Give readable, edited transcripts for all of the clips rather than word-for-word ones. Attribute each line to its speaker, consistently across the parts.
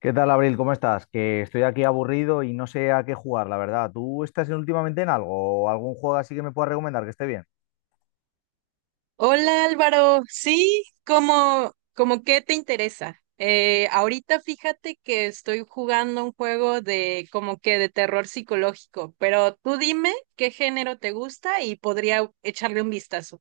Speaker 1: ¿Qué tal, Abril? ¿Cómo estás? Que estoy aquí aburrido y no sé a qué jugar, la verdad. ¿Tú estás últimamente en algo? ¿O ¿Algún juego así que me puedas recomendar que esté bien?
Speaker 2: Hola Álvaro, sí, ¿cómo qué te interesa? Ahorita fíjate que estoy jugando un juego de como que de terror psicológico, pero tú dime qué género te gusta y podría echarle un vistazo.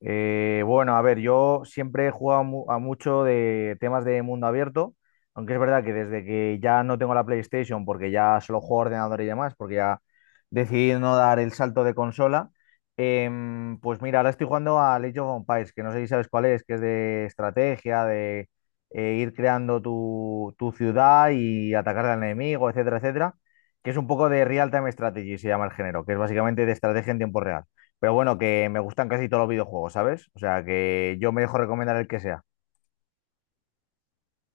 Speaker 1: Bueno, a ver, yo siempre he jugado a mucho de temas de mundo abierto, aunque es verdad que desde que ya no tengo la PlayStation, porque ya solo juego a ordenador y demás, porque ya decidí no dar el salto de consola. Pues mira, ahora estoy jugando a Age of Empires, que no sé si sabes cuál es, que es de estrategia, de ir creando tu ciudad y atacar al enemigo, etcétera, etcétera, que es un poco de real-time strategy, se llama el género, que es básicamente de estrategia en tiempo real. Pero bueno, que me gustan casi todos los videojuegos, ¿sabes? O sea, que yo me dejo recomendar el que sea.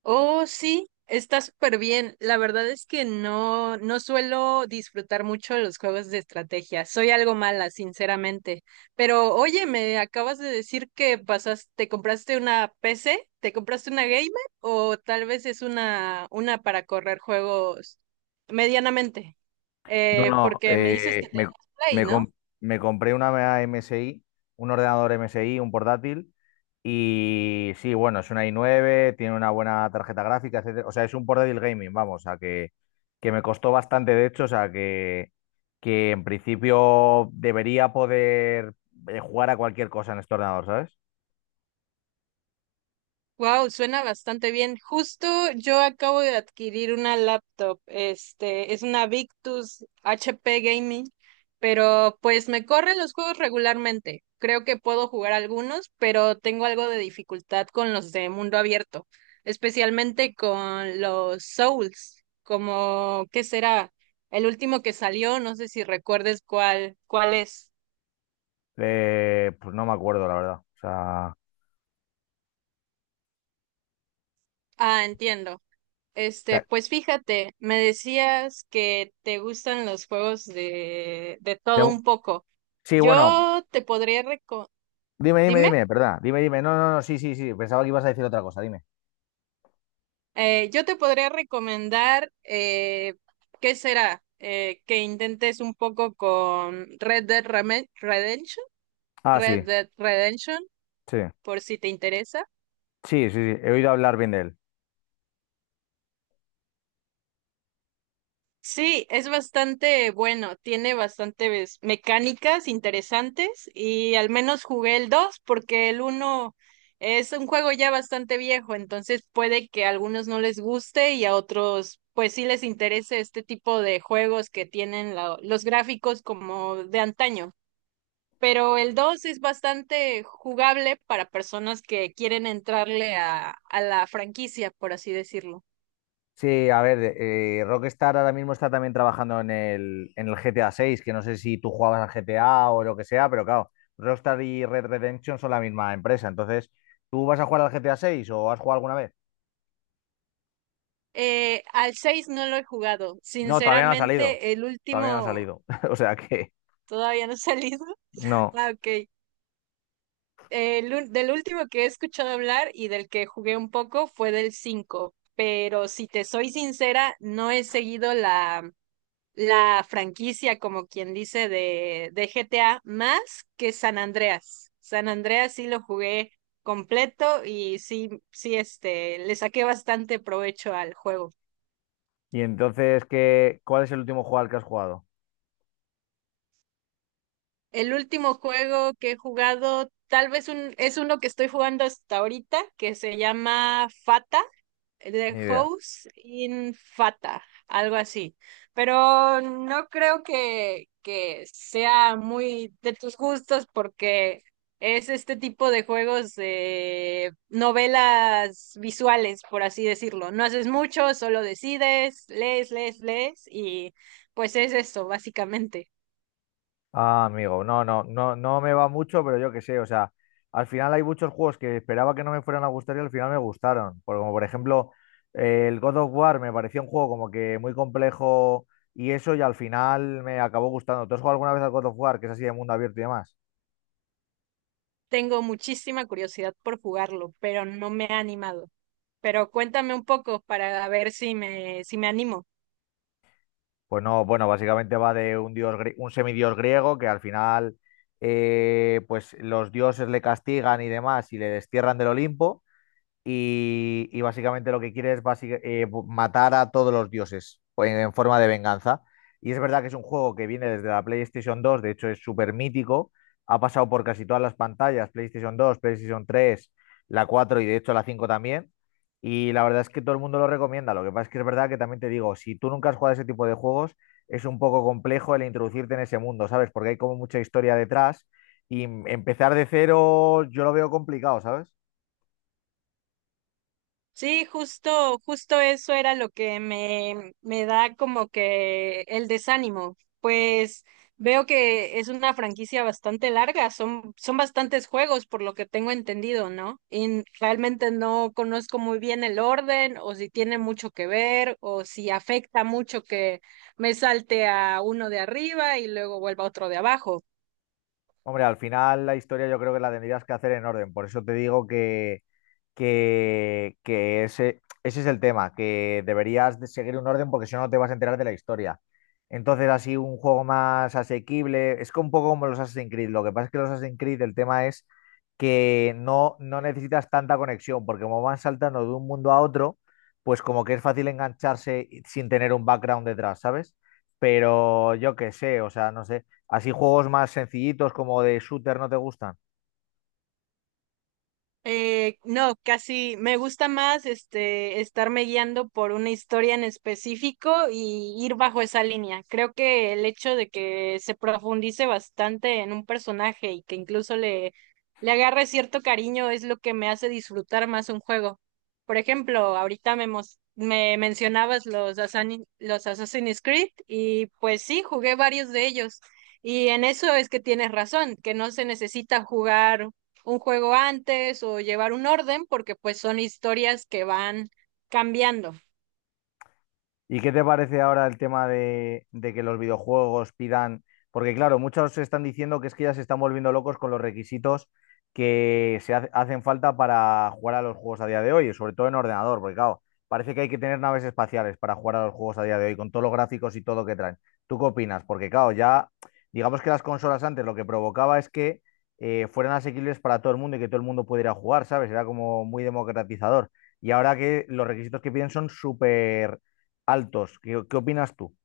Speaker 2: Oh, sí, está súper bien. La verdad es que no, no suelo disfrutar mucho los juegos de estrategia. Soy algo mala, sinceramente. Pero oye, me acabas de decir que pasaste, te compraste una PC, te compraste una gamer o tal vez es una para correr juegos medianamente.
Speaker 1: No, no,
Speaker 2: Porque me dices que tenías Play,
Speaker 1: me
Speaker 2: ¿no?
Speaker 1: com- me compré una MSI, un ordenador MSI, un portátil, y sí, bueno, es una i9, tiene una buena tarjeta gráfica, etcétera. O sea, es un portátil gaming, vamos, o sea, que me costó bastante, de hecho. O sea, que en principio debería poder jugar a cualquier cosa en este ordenador, ¿sabes?
Speaker 2: Wow, suena bastante bien. Justo yo acabo de adquirir una laptop. Este, es una Victus HP Gaming, pero pues me corren los juegos regularmente. Creo que puedo jugar algunos, pero tengo algo de dificultad con los de mundo abierto, especialmente con los Souls, como ¿qué será? El último que salió, no sé si recuerdes cuál es.
Speaker 1: Pues no me acuerdo, la verdad. O sea,
Speaker 2: Ah, entiendo. Este, pues fíjate, me decías que te gustan los juegos de
Speaker 1: de,
Speaker 2: todo un poco.
Speaker 1: sí, bueno,
Speaker 2: Yo te podría reco-
Speaker 1: dime, dime,
Speaker 2: dime,
Speaker 1: dime, ¿verdad? Dime. No, no, no, sí, sí, sí. Pensaba que ibas a decir otra cosa, dime.
Speaker 2: yo te podría recomendar, ¿qué será? Que intentes un poco con Red Dead Redemption.
Speaker 1: Ah,
Speaker 2: Red
Speaker 1: sí,
Speaker 2: Dead Redemption,
Speaker 1: sí.
Speaker 2: por si te interesa.
Speaker 1: Sí, sí, sí. He oído hablar bien de él.
Speaker 2: Sí, es bastante bueno, tiene bastantes mecánicas interesantes y al menos jugué el 2 porque el uno es un juego ya bastante viejo, entonces puede que a algunos no les guste y a otros pues sí les interese este tipo de juegos que tienen los gráficos como de antaño. Pero el 2 es bastante jugable para personas que quieren entrarle a la franquicia, por así decirlo.
Speaker 1: Sí, a ver, Rockstar ahora mismo está también trabajando en el GTA 6, que no sé si tú jugabas al GTA o lo que sea, pero claro, Rockstar y Red Redemption son la misma empresa. Entonces, ¿tú vas a jugar al GTA 6 o has jugado alguna vez?
Speaker 2: Al 6 no lo he jugado.
Speaker 1: No, todavía no ha salido.
Speaker 2: Sinceramente, el
Speaker 1: Todavía no ha
Speaker 2: último
Speaker 1: salido. O sea que
Speaker 2: todavía no ha salido.
Speaker 1: no.
Speaker 2: Ah, ok. Del último que he escuchado hablar y del que jugué un poco fue del 5. Pero si te soy sincera, no he seguido la franquicia, como quien dice, de GTA más que San Andreas. San Andreas sí lo jugué completo y sí, sí, este, le saqué bastante provecho al juego.
Speaker 1: Y entonces, ¿qué, cuál es el último juego al que has jugado?
Speaker 2: El último juego que he jugado, es uno que estoy jugando hasta ahorita, que se llama Fata, The
Speaker 1: Ni idea.
Speaker 2: House in Fata, algo así. Pero no creo que sea muy de tus gustos porque es este tipo de juegos de novelas visuales, por así decirlo. No haces mucho, solo decides, lees, lees, lees y pues es eso, básicamente.
Speaker 1: Ah, amigo, no, no, no, no me va mucho, pero yo qué sé. O sea, al final hay muchos juegos que esperaba que no me fueran a gustar y al final me gustaron. Como por ejemplo, el God of War me parecía un juego como que muy complejo y eso, y al final me acabó gustando. ¿Tú has jugado alguna vez al God of War, que es así de mundo abierto y demás?
Speaker 2: Tengo muchísima curiosidad por jugarlo, pero no me he animado. Pero cuéntame un poco para ver si me animo.
Speaker 1: Pues no, bueno, básicamente va de un un semidios griego que al final, pues los dioses le castigan y demás y le destierran del Olimpo y básicamente lo que quiere es matar a todos los dioses pues, en forma de venganza. Y es verdad que es un juego que viene desde la PlayStation 2, de hecho es súper mítico, ha pasado por casi todas las pantallas, PlayStation 2, PlayStation 3, la 4 y de hecho la 5 también. Y la verdad es que todo el mundo lo recomienda. Lo que pasa es que es verdad que también te digo, si tú nunca has jugado a ese tipo de juegos, es un poco complejo el introducirte en ese mundo, ¿sabes? Porque hay como mucha historia detrás y empezar de cero yo lo veo complicado, ¿sabes?
Speaker 2: Sí, justo, justo eso era lo que me da como que el desánimo. Pues veo que es una franquicia bastante larga, son bastantes juegos por lo que tengo entendido, ¿no? Y realmente no conozco muy bien el orden o si tiene mucho que ver o si afecta mucho que me salte a uno de arriba y luego vuelva a otro de abajo.
Speaker 1: Hombre, al final la historia yo creo que la tendrías que hacer en orden. Por eso te digo que ese es el tema, que deberías de seguir un orden porque si no no te vas a enterar de la historia. Entonces, así un juego más asequible, es que un poco como los Assassin's Creed. Lo que pasa es que los Assassin's Creed el tema es que no, no necesitas tanta conexión, porque como van saltando de un mundo a otro, pues como que es fácil engancharse sin tener un background detrás, ¿sabes? Pero yo qué sé, o sea, no sé. ¿Así juegos más sencillitos como de shooter no te gustan?
Speaker 2: No, casi me gusta más este estarme guiando por una historia en específico y ir bajo esa línea. Creo que el hecho de que se profundice bastante en un personaje y que incluso le agarre cierto cariño es lo que me hace disfrutar más un juego. Por ejemplo, ahorita me mencionabas los Assassin's Creed y pues sí, jugué varios de ellos. Y en eso es que tienes razón, que no se necesita jugar un juego antes o llevar un orden, porque pues son historias que van cambiando.
Speaker 1: ¿Y qué te parece ahora el tema de que los videojuegos pidan? Porque claro, muchos están diciendo que es que ya se están volviendo locos con los requisitos que hacen falta para jugar a los juegos a día de hoy, sobre todo en ordenador, porque claro, parece que hay que tener naves espaciales para jugar a los juegos a día de hoy, con todos los gráficos y todo lo que traen. ¿Tú qué opinas? Porque claro, ya digamos que las consolas antes lo que provocaba es que fueran asequibles para todo el mundo y que todo el mundo pudiera jugar, ¿sabes? Era como muy democratizador. Y ahora que los requisitos que piden son súper altos. ¿Qué, qué opinas tú?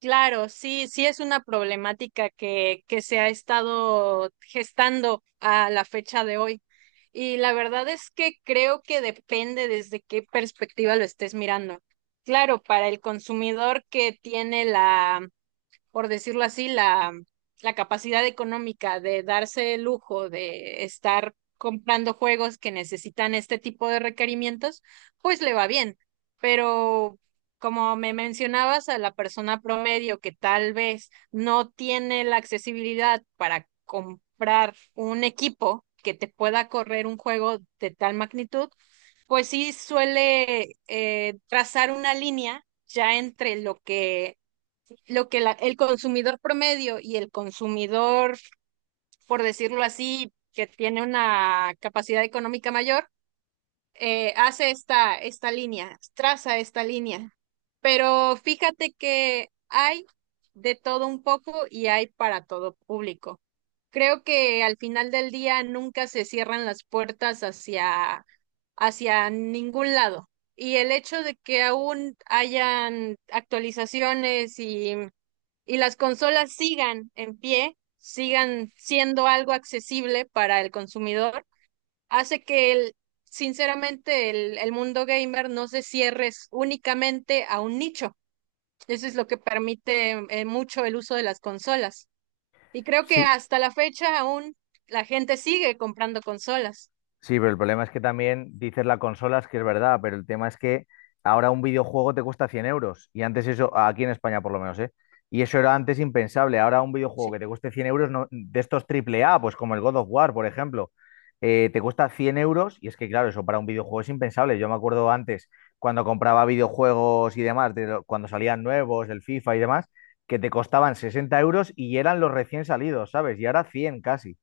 Speaker 2: Claro, sí, sí es una problemática que se ha estado gestando a la fecha de hoy. Y la verdad es que creo que depende desde qué perspectiva lo estés mirando. Claro, para el consumidor que tiene la, por decirlo así, la capacidad económica de darse el lujo de estar comprando juegos que necesitan este tipo de requerimientos, pues le va bien. Pero como me mencionabas, a la persona promedio que tal vez no tiene la accesibilidad para comprar un equipo que te pueda correr un juego de tal magnitud, pues sí suele trazar una línea ya entre lo que el consumidor promedio y el consumidor, por decirlo así, que tiene una capacidad económica mayor, hace esta línea, traza esta línea. Pero fíjate que hay de todo un poco y hay para todo público. Creo que al final del día nunca se cierran las puertas hacia ningún lado. Y el hecho de que aún hayan actualizaciones y las consolas sigan en pie, sigan siendo algo accesible para el consumidor, hace que el, sinceramente, el mundo gamer no se cierre únicamente a un nicho. Eso es lo que permite mucho el uso de las consolas. Y creo que
Speaker 1: Sí,
Speaker 2: hasta la fecha aún la gente sigue comprando consolas.
Speaker 1: sí, pero el problema es que también dices la consola, es que es verdad, pero el tema es que ahora un videojuego te cuesta 100 euros. Y antes eso, aquí en España por lo menos, ¿eh? Y eso era antes impensable. Ahora un videojuego
Speaker 2: Sí.
Speaker 1: que te cueste 100 euros, de estos triple A, pues como el God of War, por ejemplo, te cuesta 100 euros. Y es que, claro, eso para un videojuego es impensable. Yo me acuerdo antes, cuando compraba videojuegos y demás, cuando salían nuevos, el FIFA y demás, que te costaban 60 € y eran los recién salidos, ¿sabes? Y ahora 100 casi.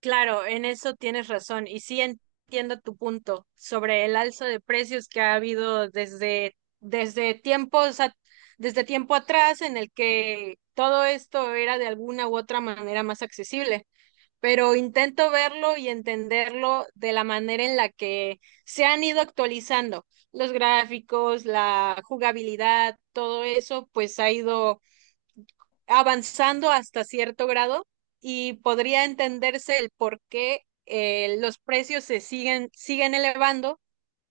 Speaker 2: Claro, en eso tienes razón y sí entiendo tu punto sobre el alza de precios que ha habido desde tiempos a- desde tiempo atrás en el que todo esto era de alguna u otra manera más accesible, pero intento verlo y entenderlo de la manera en la que se han ido actualizando los gráficos, la jugabilidad, todo eso pues ha ido avanzando hasta cierto grado y podría entenderse el por qué los precios se siguen elevando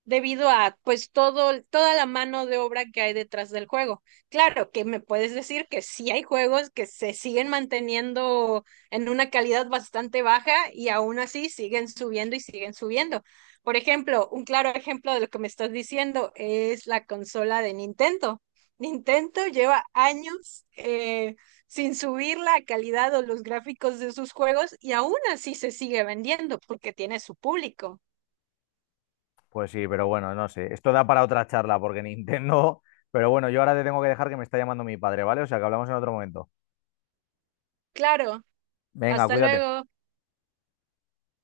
Speaker 2: debido a pues todo, toda la mano de obra que hay detrás del juego. Claro que me puedes decir que sí hay juegos que se siguen manteniendo en una calidad bastante baja y aún así siguen subiendo y siguen subiendo. Por ejemplo, un claro ejemplo de lo que me estás diciendo es la consola de Nintendo. Nintendo lleva años sin subir la calidad o los gráficos de sus juegos y aún así se sigue vendiendo porque tiene su público.
Speaker 1: Pues sí, pero bueno, no sé. Esto da para otra charla porque Nintendo... Pero bueno, yo ahora te tengo que dejar que me está llamando mi padre, ¿vale? O sea que hablamos en otro momento.
Speaker 2: Claro,
Speaker 1: Venga,
Speaker 2: hasta
Speaker 1: cuídate.
Speaker 2: luego.